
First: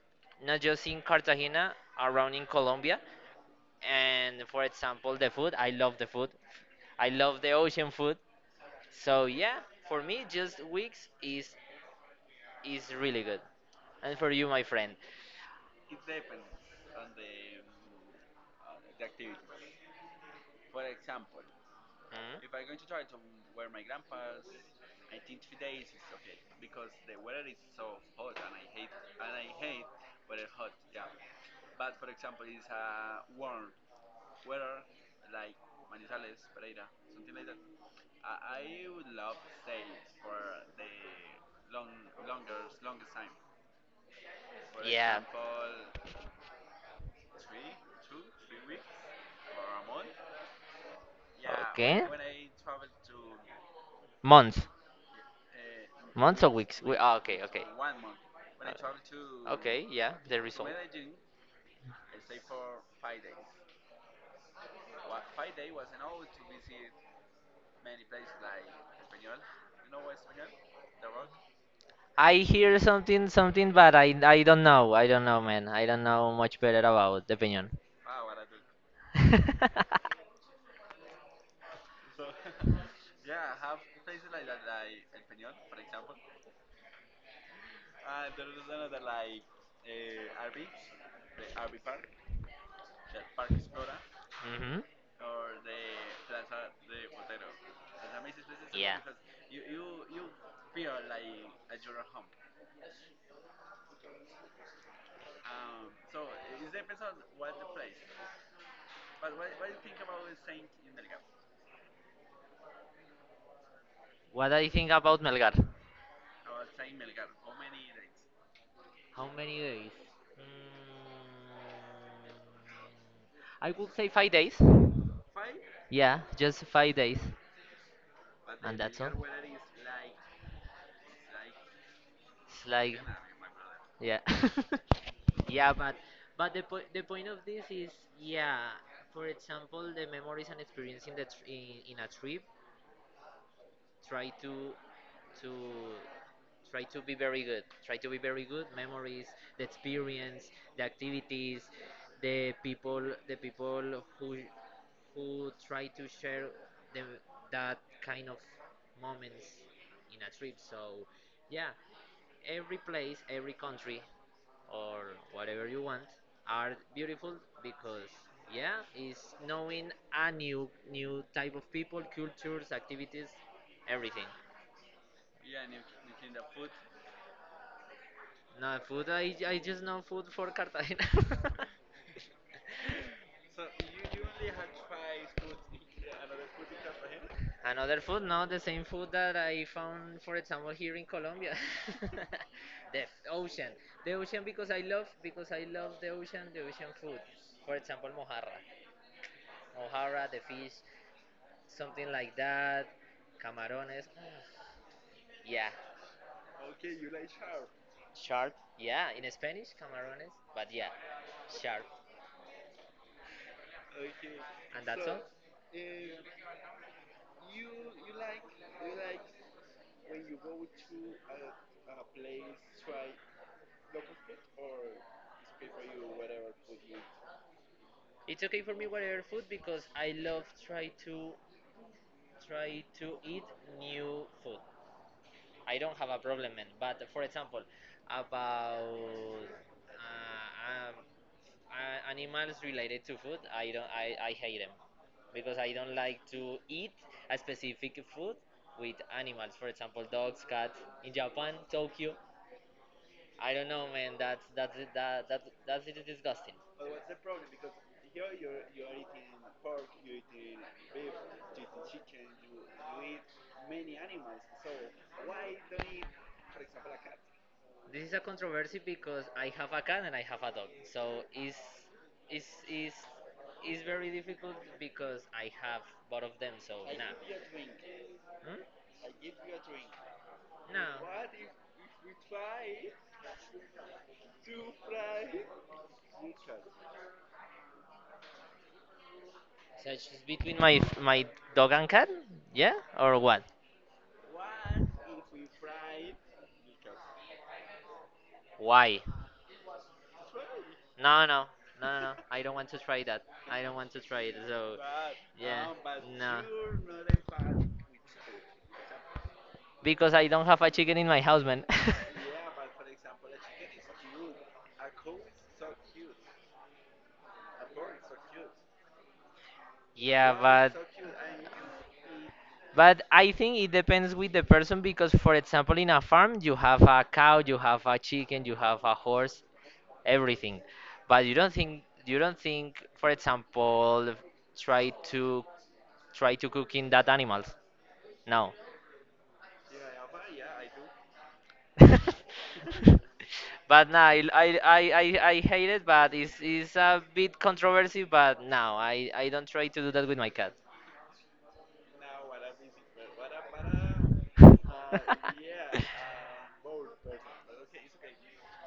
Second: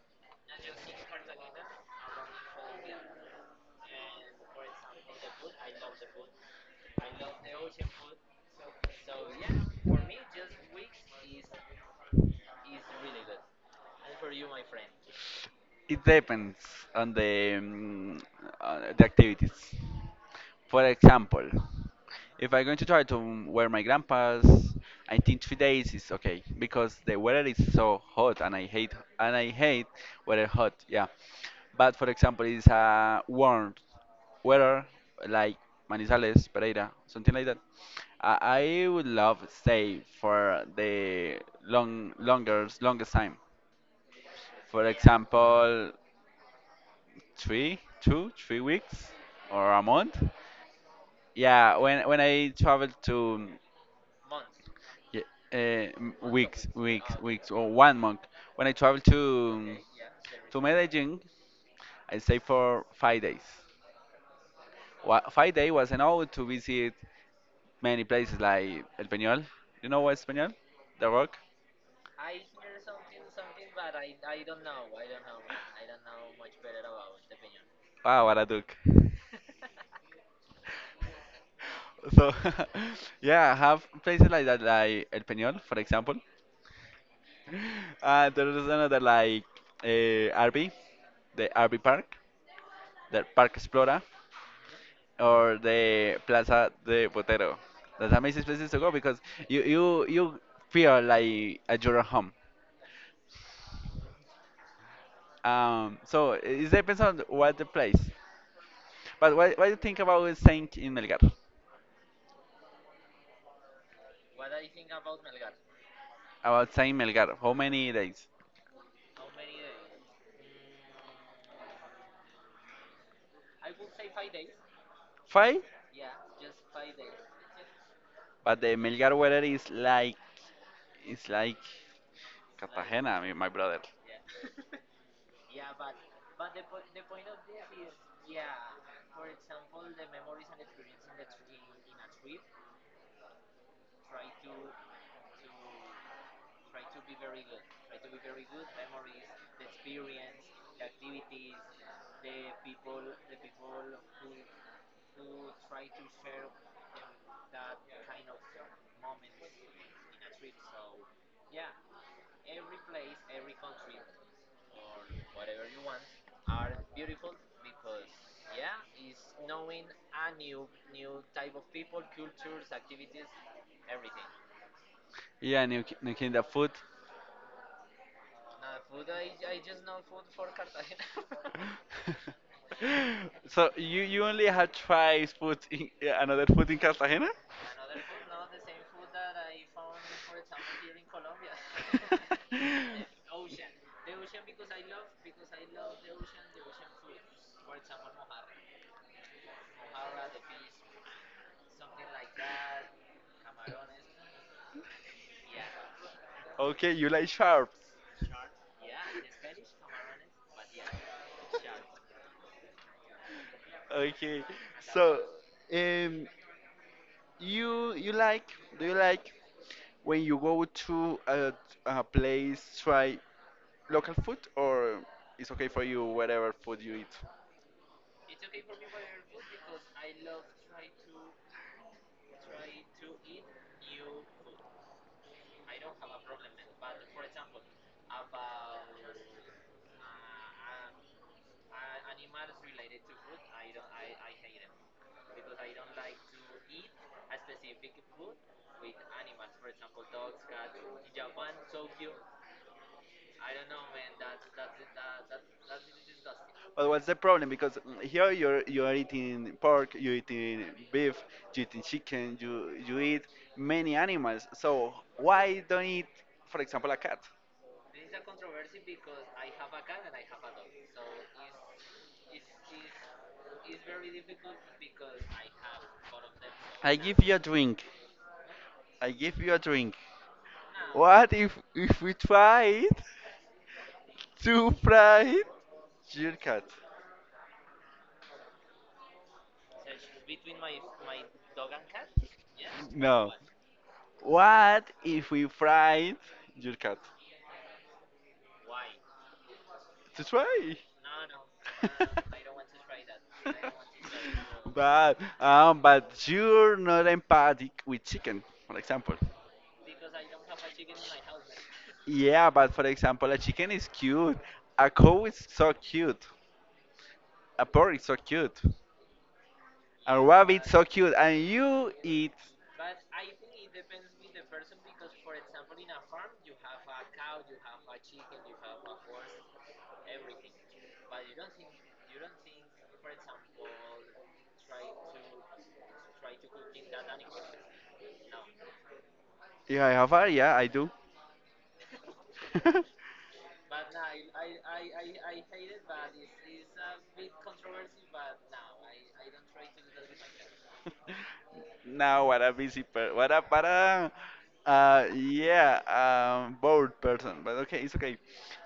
[SPEAKER 1] not just in Cartagena, around in Colombia. And for example, the food. I love the food. I love the ocean food. So yeah, for me, just weeks is really good. And for you, my friend.
[SPEAKER 2] It depends on the activities. For example,
[SPEAKER 1] Mm.
[SPEAKER 2] if I'm going to try to wear my grandpa's, I think 3 days is okay because the weather is so hot and I hate weather hot. Yeah, but for example, it's a warm weather like Manizales, Pereira, something like that. I, I would love stay for the longest time. For example 3 weeks or a month.
[SPEAKER 1] Yeah.
[SPEAKER 2] Yeah, when
[SPEAKER 1] Okay.
[SPEAKER 2] when I traveled to
[SPEAKER 1] Months,
[SPEAKER 2] yeah, uh,
[SPEAKER 1] months or
[SPEAKER 2] weeks,
[SPEAKER 1] weeks?
[SPEAKER 2] weeks,
[SPEAKER 1] Okay,
[SPEAKER 2] weeks
[SPEAKER 1] okay.
[SPEAKER 2] or 1 month. When I traveled
[SPEAKER 1] Uh,
[SPEAKER 2] to
[SPEAKER 1] okay. Yeah, the
[SPEAKER 2] to
[SPEAKER 1] result.
[SPEAKER 2] Medellin, I stayed for 5 days. 5 days was enough to visit many places like El Peñol. You know what Peñol? The Rock.
[SPEAKER 1] I hear something, but I don't know. I don't know, man. I don't know much better about the piñon.
[SPEAKER 2] Ah, what a Duke.
[SPEAKER 1] (laughs)
[SPEAKER 2] So (laughs) yeah, I have places like that, like El Peñol, for example. There is another like RV, the RV Park, the Park Explora,
[SPEAKER 1] Hmm.
[SPEAKER 2] or the Plaza de Botero. That's amazing places to go
[SPEAKER 1] Yeah.
[SPEAKER 2] because you feel like at your home. So it depends on what the place. But what do you think about Saint in Melgar?
[SPEAKER 1] What do you think about Melgar?
[SPEAKER 2] About Saint Melgar, how many days?
[SPEAKER 1] How many days? Mm, I would say 5 days.
[SPEAKER 2] Five.
[SPEAKER 1] Yeah, just 5 days,
[SPEAKER 2] But the
[SPEAKER 1] and that's all.
[SPEAKER 2] Melgar weather is like
[SPEAKER 1] It's like.
[SPEAKER 2] Cartagena, I mean, my brother.
[SPEAKER 1] Yeah. (laughs) Yeah, but the po the point of this is, yeah, for example, the memories and experience in the tr in a trip, try to to try to be very good. Try to be very good. Memories, the experience, the activities, the people, who try to share the, that kind of moments in a trip. So, yeah, every place, every country or whatever you want are beautiful, because yeah, it's knowing a new type of people, cultures, activities, everything.
[SPEAKER 2] Yeah, New King, the food.
[SPEAKER 1] No food. I just know food for Cartagena.
[SPEAKER 2] (laughs) So you only have tried food in yeah, another food in Cartagena?
[SPEAKER 1] (laughs) Another
[SPEAKER 2] (laughs)
[SPEAKER 1] food,
[SPEAKER 2] (laughs)
[SPEAKER 1] no, the same food that I found, for example, here in Colombia.
[SPEAKER 2] (laughs) the
[SPEAKER 1] (laughs) The ocean, because I love, the ocean, the ocean food, for example, mojarra, the fish, something like that. Camarones. Yeah.
[SPEAKER 2] Okay, you like sharks.
[SPEAKER 1] Sharp. Yeah, in Spanish, camarones. But yeah, sharp.
[SPEAKER 2] Okay,
[SPEAKER 1] And that's all.
[SPEAKER 2] so um, you you like do you like When you go to a place, try local food, or it's okay for you whatever food you eat.
[SPEAKER 1] It's okay for me whatever food, because I love try to eat new food. I don't have a problem, man. But for example, about uh, um, animals related to food, I don't I hate them, because I don't like to eat a specific food with animals, for example, dogs, cats, in Japan, Tokyo. I don't know, man. That's that, that that's, it is disgusting.
[SPEAKER 2] But what's the problem? Because here you are eating pork, you eating beef, you eating chicken, you eat many animals. So why don't eat, for example, a cat?
[SPEAKER 1] This is a controversy, because I have a cat and I have a dog, so it's it's, it's very difficult because I have both of them, so
[SPEAKER 2] I
[SPEAKER 1] nah.
[SPEAKER 2] give you a drink.
[SPEAKER 1] Hmm?
[SPEAKER 2] I give you a drink.
[SPEAKER 1] No,
[SPEAKER 2] What if we tried to fry your cat?
[SPEAKER 1] so it's between my dog and cat, yeah, or
[SPEAKER 2] No.
[SPEAKER 1] what.
[SPEAKER 2] What if we fried your cat?
[SPEAKER 1] Why?
[SPEAKER 2] To try.
[SPEAKER 1] No, no, no, no, no. I don't
[SPEAKER 2] (laughs)
[SPEAKER 1] want to try that. I don't want to try it. So,
[SPEAKER 2] But
[SPEAKER 1] yeah,
[SPEAKER 2] um, but
[SPEAKER 1] no.
[SPEAKER 2] you're not empathic with chicken, for example.
[SPEAKER 1] Because I don't have a chicken in my house, man.
[SPEAKER 2] Yeah, but for example, a chicken is cute. A cow is so
[SPEAKER 1] (laughs)
[SPEAKER 2] cute. A pork is so cute. A
[SPEAKER 1] Yeah,
[SPEAKER 2] rabbit
[SPEAKER 1] but
[SPEAKER 2] so cute. And you eat.
[SPEAKER 1] I think it depends with the person, because, for example, in a farm you have a cow, you have a chicken, you have a horse, everything, but you don't think, for example, try to try to cook in that animals, no.
[SPEAKER 2] Yeah, I have a, yeah, I do.
[SPEAKER 1] (laughs)
[SPEAKER 2] (laughs)
[SPEAKER 1] But nah, I hate it, but it's a bit controversy, but no, I don't try to do that with my cat.
[SPEAKER 2] (laughs) Now what a busy per what a but a yeah bored person. But okay, it's okay.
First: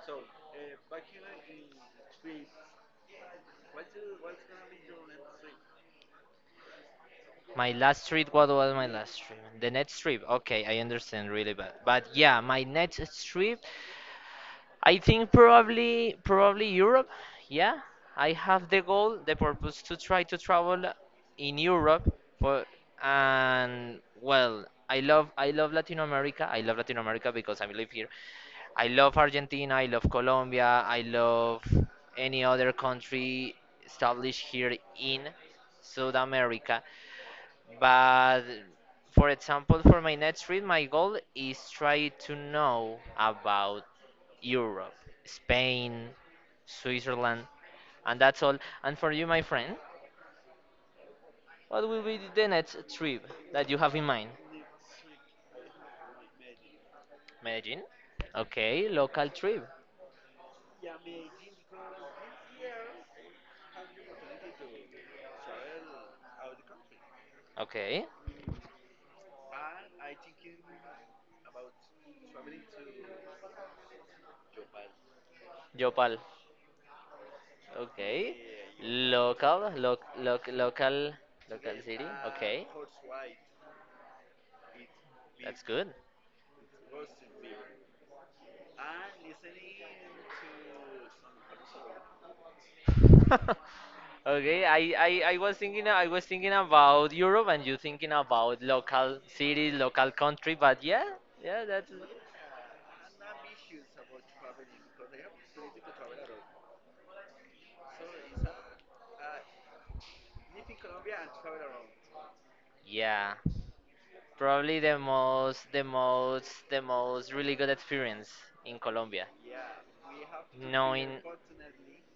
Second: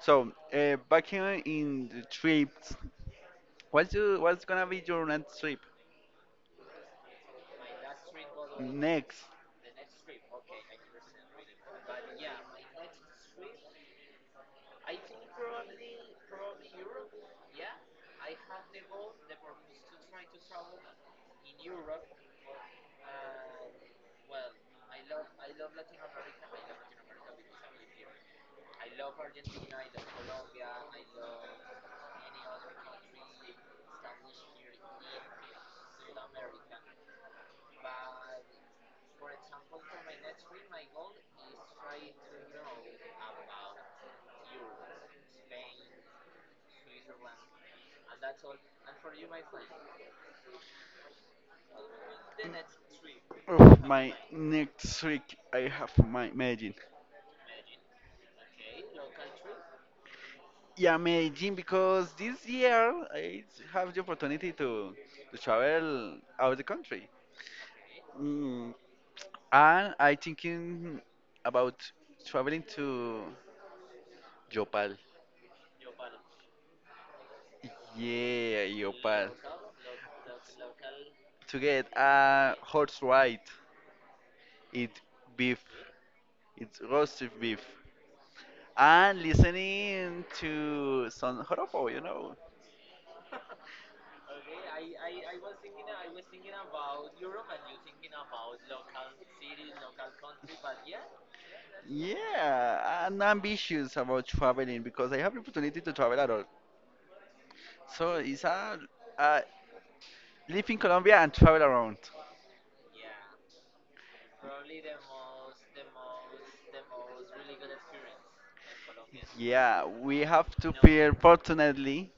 [SPEAKER 2] So back in the trips,
[SPEAKER 1] (laughs)
[SPEAKER 2] what's gonna be your next trip?
[SPEAKER 1] My last trip, what was my
[SPEAKER 2] Next,
[SPEAKER 1] last trip? The next trip, okay, I understand really bad. But yeah, my next trip, I think probably Europe. Yeah, I have the goal, the purpose to try to travel in Europe. For and well, I love, Latin America. I love Latin America because I live here. I love Argentina. I love Colombia. I love any other country established here in South America. But for example, for my next trip, my goal is try to know about Europe, Spain, Switzerland, and that's all. And for you, my friend, what will be the next trip that you
[SPEAKER 2] Oof,
[SPEAKER 1] have in
[SPEAKER 2] my
[SPEAKER 1] mind?
[SPEAKER 2] next trip I have my Medellin.
[SPEAKER 1] Medellin? Okay, local trip.
[SPEAKER 2] Yeah, Medellin because this year I have the opportunity to travel out of the country.
[SPEAKER 1] Okay.
[SPEAKER 2] Mm. And I thinking about traveling to Yopal.
[SPEAKER 1] Yopal. Okay.
[SPEAKER 2] Yeah, Yopal.
[SPEAKER 1] Local,
[SPEAKER 2] To
[SPEAKER 1] local
[SPEAKER 2] get
[SPEAKER 1] city.
[SPEAKER 2] a
[SPEAKER 1] Okay.
[SPEAKER 2] horse ride, eat
[SPEAKER 1] That's
[SPEAKER 2] beef,
[SPEAKER 1] good.
[SPEAKER 2] it's roasted beef, and listening to some joropo, you know.
[SPEAKER 1] (laughs) Okay, I was thinking about Europe, and you thinking about local city, local country, but yeah, yeah, that's
[SPEAKER 2] Yeah, I'm ambitious about traveling because I have the opportunity to travel a lot. So it's a, uh, live in Colombia and travel around.
[SPEAKER 1] yeah, probably the most, the most really good experience in Colombia.
[SPEAKER 2] Yeah, we have to fear
[SPEAKER 1] Knowing
[SPEAKER 2] fortunately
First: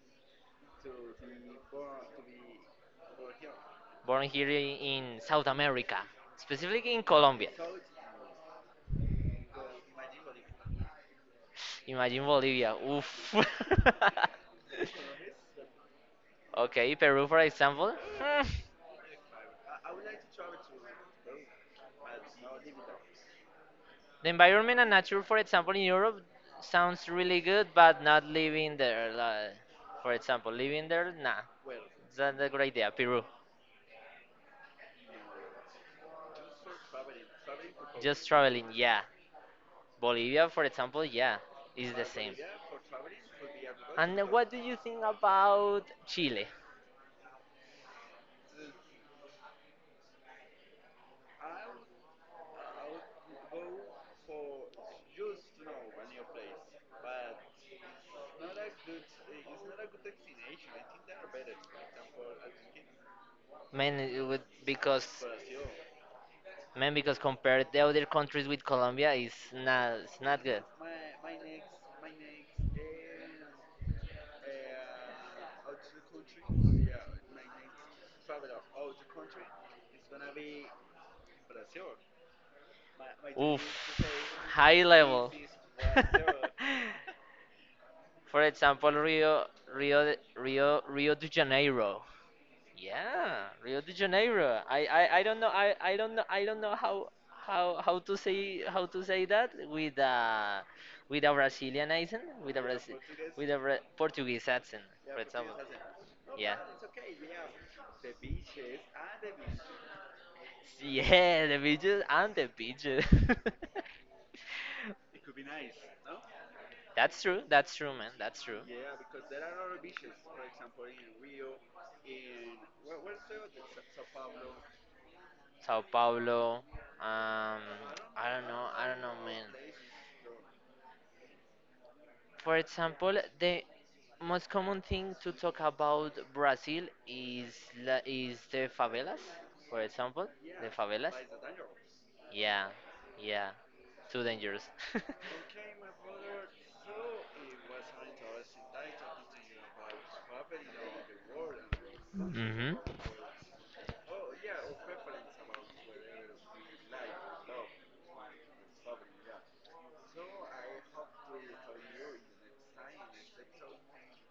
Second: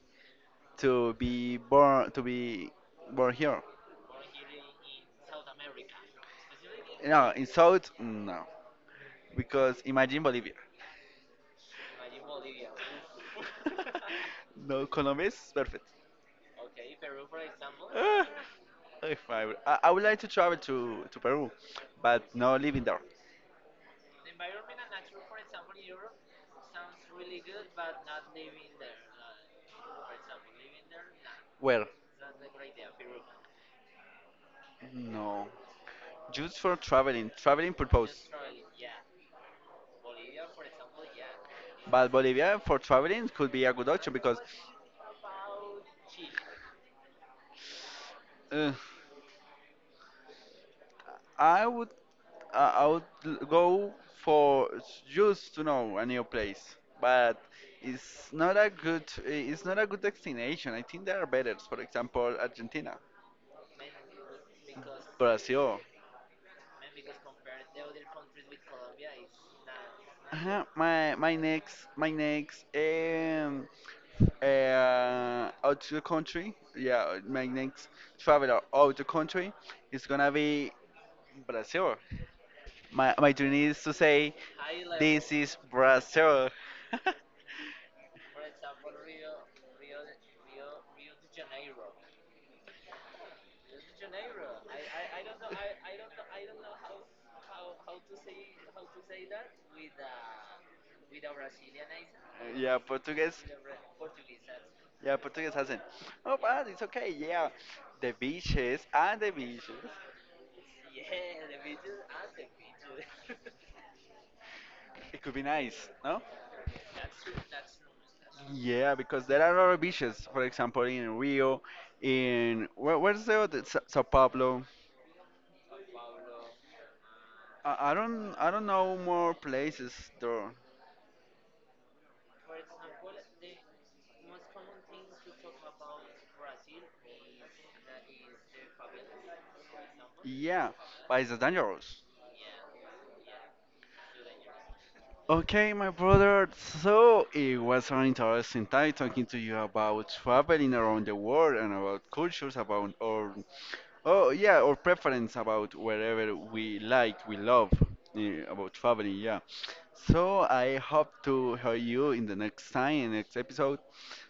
[SPEAKER 2] to be born here.
[SPEAKER 1] Born here, in South America, specifically in
[SPEAKER 2] No, in
[SPEAKER 1] Colombia.
[SPEAKER 2] South, no, because imagine Bolivia.
[SPEAKER 1] Imagine Bolivia. Oof. (laughs)
[SPEAKER 2] (laughs) No, Colombia is perfect.
[SPEAKER 1] Okay, Peru, for example.
[SPEAKER 2] Ah,
[SPEAKER 1] (laughs) Hmm.
[SPEAKER 2] if I, were- I would like to travel to Peru, but no living there.
[SPEAKER 1] The environment and nature, for example, in Europe sounds really good, but not living there. Like, for example, living there, nah,
[SPEAKER 2] Where?
[SPEAKER 1] it's not a good idea. Peru,
[SPEAKER 2] No, just for traveling, traveling
[SPEAKER 1] just
[SPEAKER 2] purpose.
[SPEAKER 1] traveling, yeah. Bolivia, for example, yeah, is the
[SPEAKER 2] But
[SPEAKER 1] same.
[SPEAKER 2] Bolivia for traveling could be a good option
[SPEAKER 1] And
[SPEAKER 2] because,
[SPEAKER 1] what do you think about Chile?
[SPEAKER 2] uh, I would go for just to know a new place, but it's not a good it's not a good destination. I think there are better. For example, Argentina,
[SPEAKER 1] Man, it would, because,
[SPEAKER 2] Brazil.
[SPEAKER 1] man, because compared the other countries with Colombia, it's not, good.
[SPEAKER 2] Uh-huh. My next out to the country. Yeah, my next traveler out the country is gonna be Brazil. My dream is to
[SPEAKER 1] Oof,
[SPEAKER 2] say,
[SPEAKER 1] high
[SPEAKER 2] this
[SPEAKER 1] level.
[SPEAKER 2] is
[SPEAKER 1] (laughs)
[SPEAKER 2] Brazil. (laughs)
[SPEAKER 1] For example, Rio, Rio, Rio de Janeiro. Yeah, Rio de Janeiro. I don't know. I don't know. I don't know how, to say, that with a, Brazilian accent, with a
[SPEAKER 2] Yeah,
[SPEAKER 1] Brazil,
[SPEAKER 2] Portuguese.
[SPEAKER 1] with a Bra- Portuguese accent,
[SPEAKER 2] Yeah,
[SPEAKER 1] for example.
[SPEAKER 2] Portuguese hasn't. Oh,
[SPEAKER 1] Yeah. (laughs)
[SPEAKER 2] but it's okay. Yeah, the beaches and the beaches.
[SPEAKER 1] Yeah, the beaches and the beaches. (laughs)
[SPEAKER 2] It could be nice, no?
[SPEAKER 1] That's true. That's true, man. That's true.
[SPEAKER 2] Yeah, because there are other beaches, for example, in Rio, in where, where's the other, Sao Paulo?
[SPEAKER 1] Sao Paulo. Um, I don't
[SPEAKER 2] I
[SPEAKER 1] know.
[SPEAKER 2] don't
[SPEAKER 1] I
[SPEAKER 2] know
[SPEAKER 1] don't know,
[SPEAKER 2] more
[SPEAKER 1] man.
[SPEAKER 2] places though.
[SPEAKER 1] For example, the most common thing to talk about Brazil is the favelas. For example, the
[SPEAKER 2] Yeah,
[SPEAKER 1] favelas.
[SPEAKER 2] but it's dangerous.
[SPEAKER 1] Yeah, yeah. Too dangerous. (laughs)
[SPEAKER 2] Okay, my brother. So it was an interesting time talking to you about traveling around the world and about cultures,
[SPEAKER 1] Mhm.
[SPEAKER 2] about oh yeah, our preference about wherever we like, we love about traveling. Yeah. So I hope to hear you in the next time, in next episode.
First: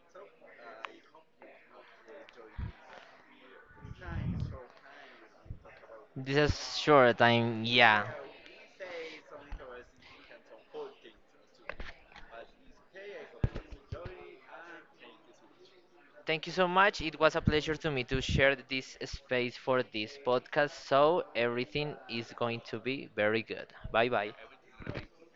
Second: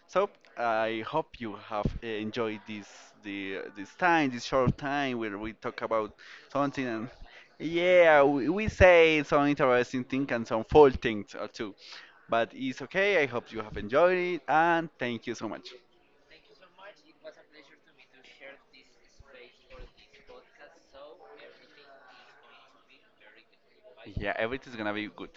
[SPEAKER 2] So I hope you have enjoyed this time, this short time where we talk about
[SPEAKER 1] This is
[SPEAKER 2] something and
[SPEAKER 1] short time. Yeah.
[SPEAKER 2] yeah, we say some interesting things and some full things or two. But it's okay. I hope you have enjoyed it and thank you so much.
[SPEAKER 1] Thank you so much. It was a pleasure to me to share this space for this podcast. So everything is going to be very good. Bye bye.
[SPEAKER 2] Yeah, everything's gonna be good.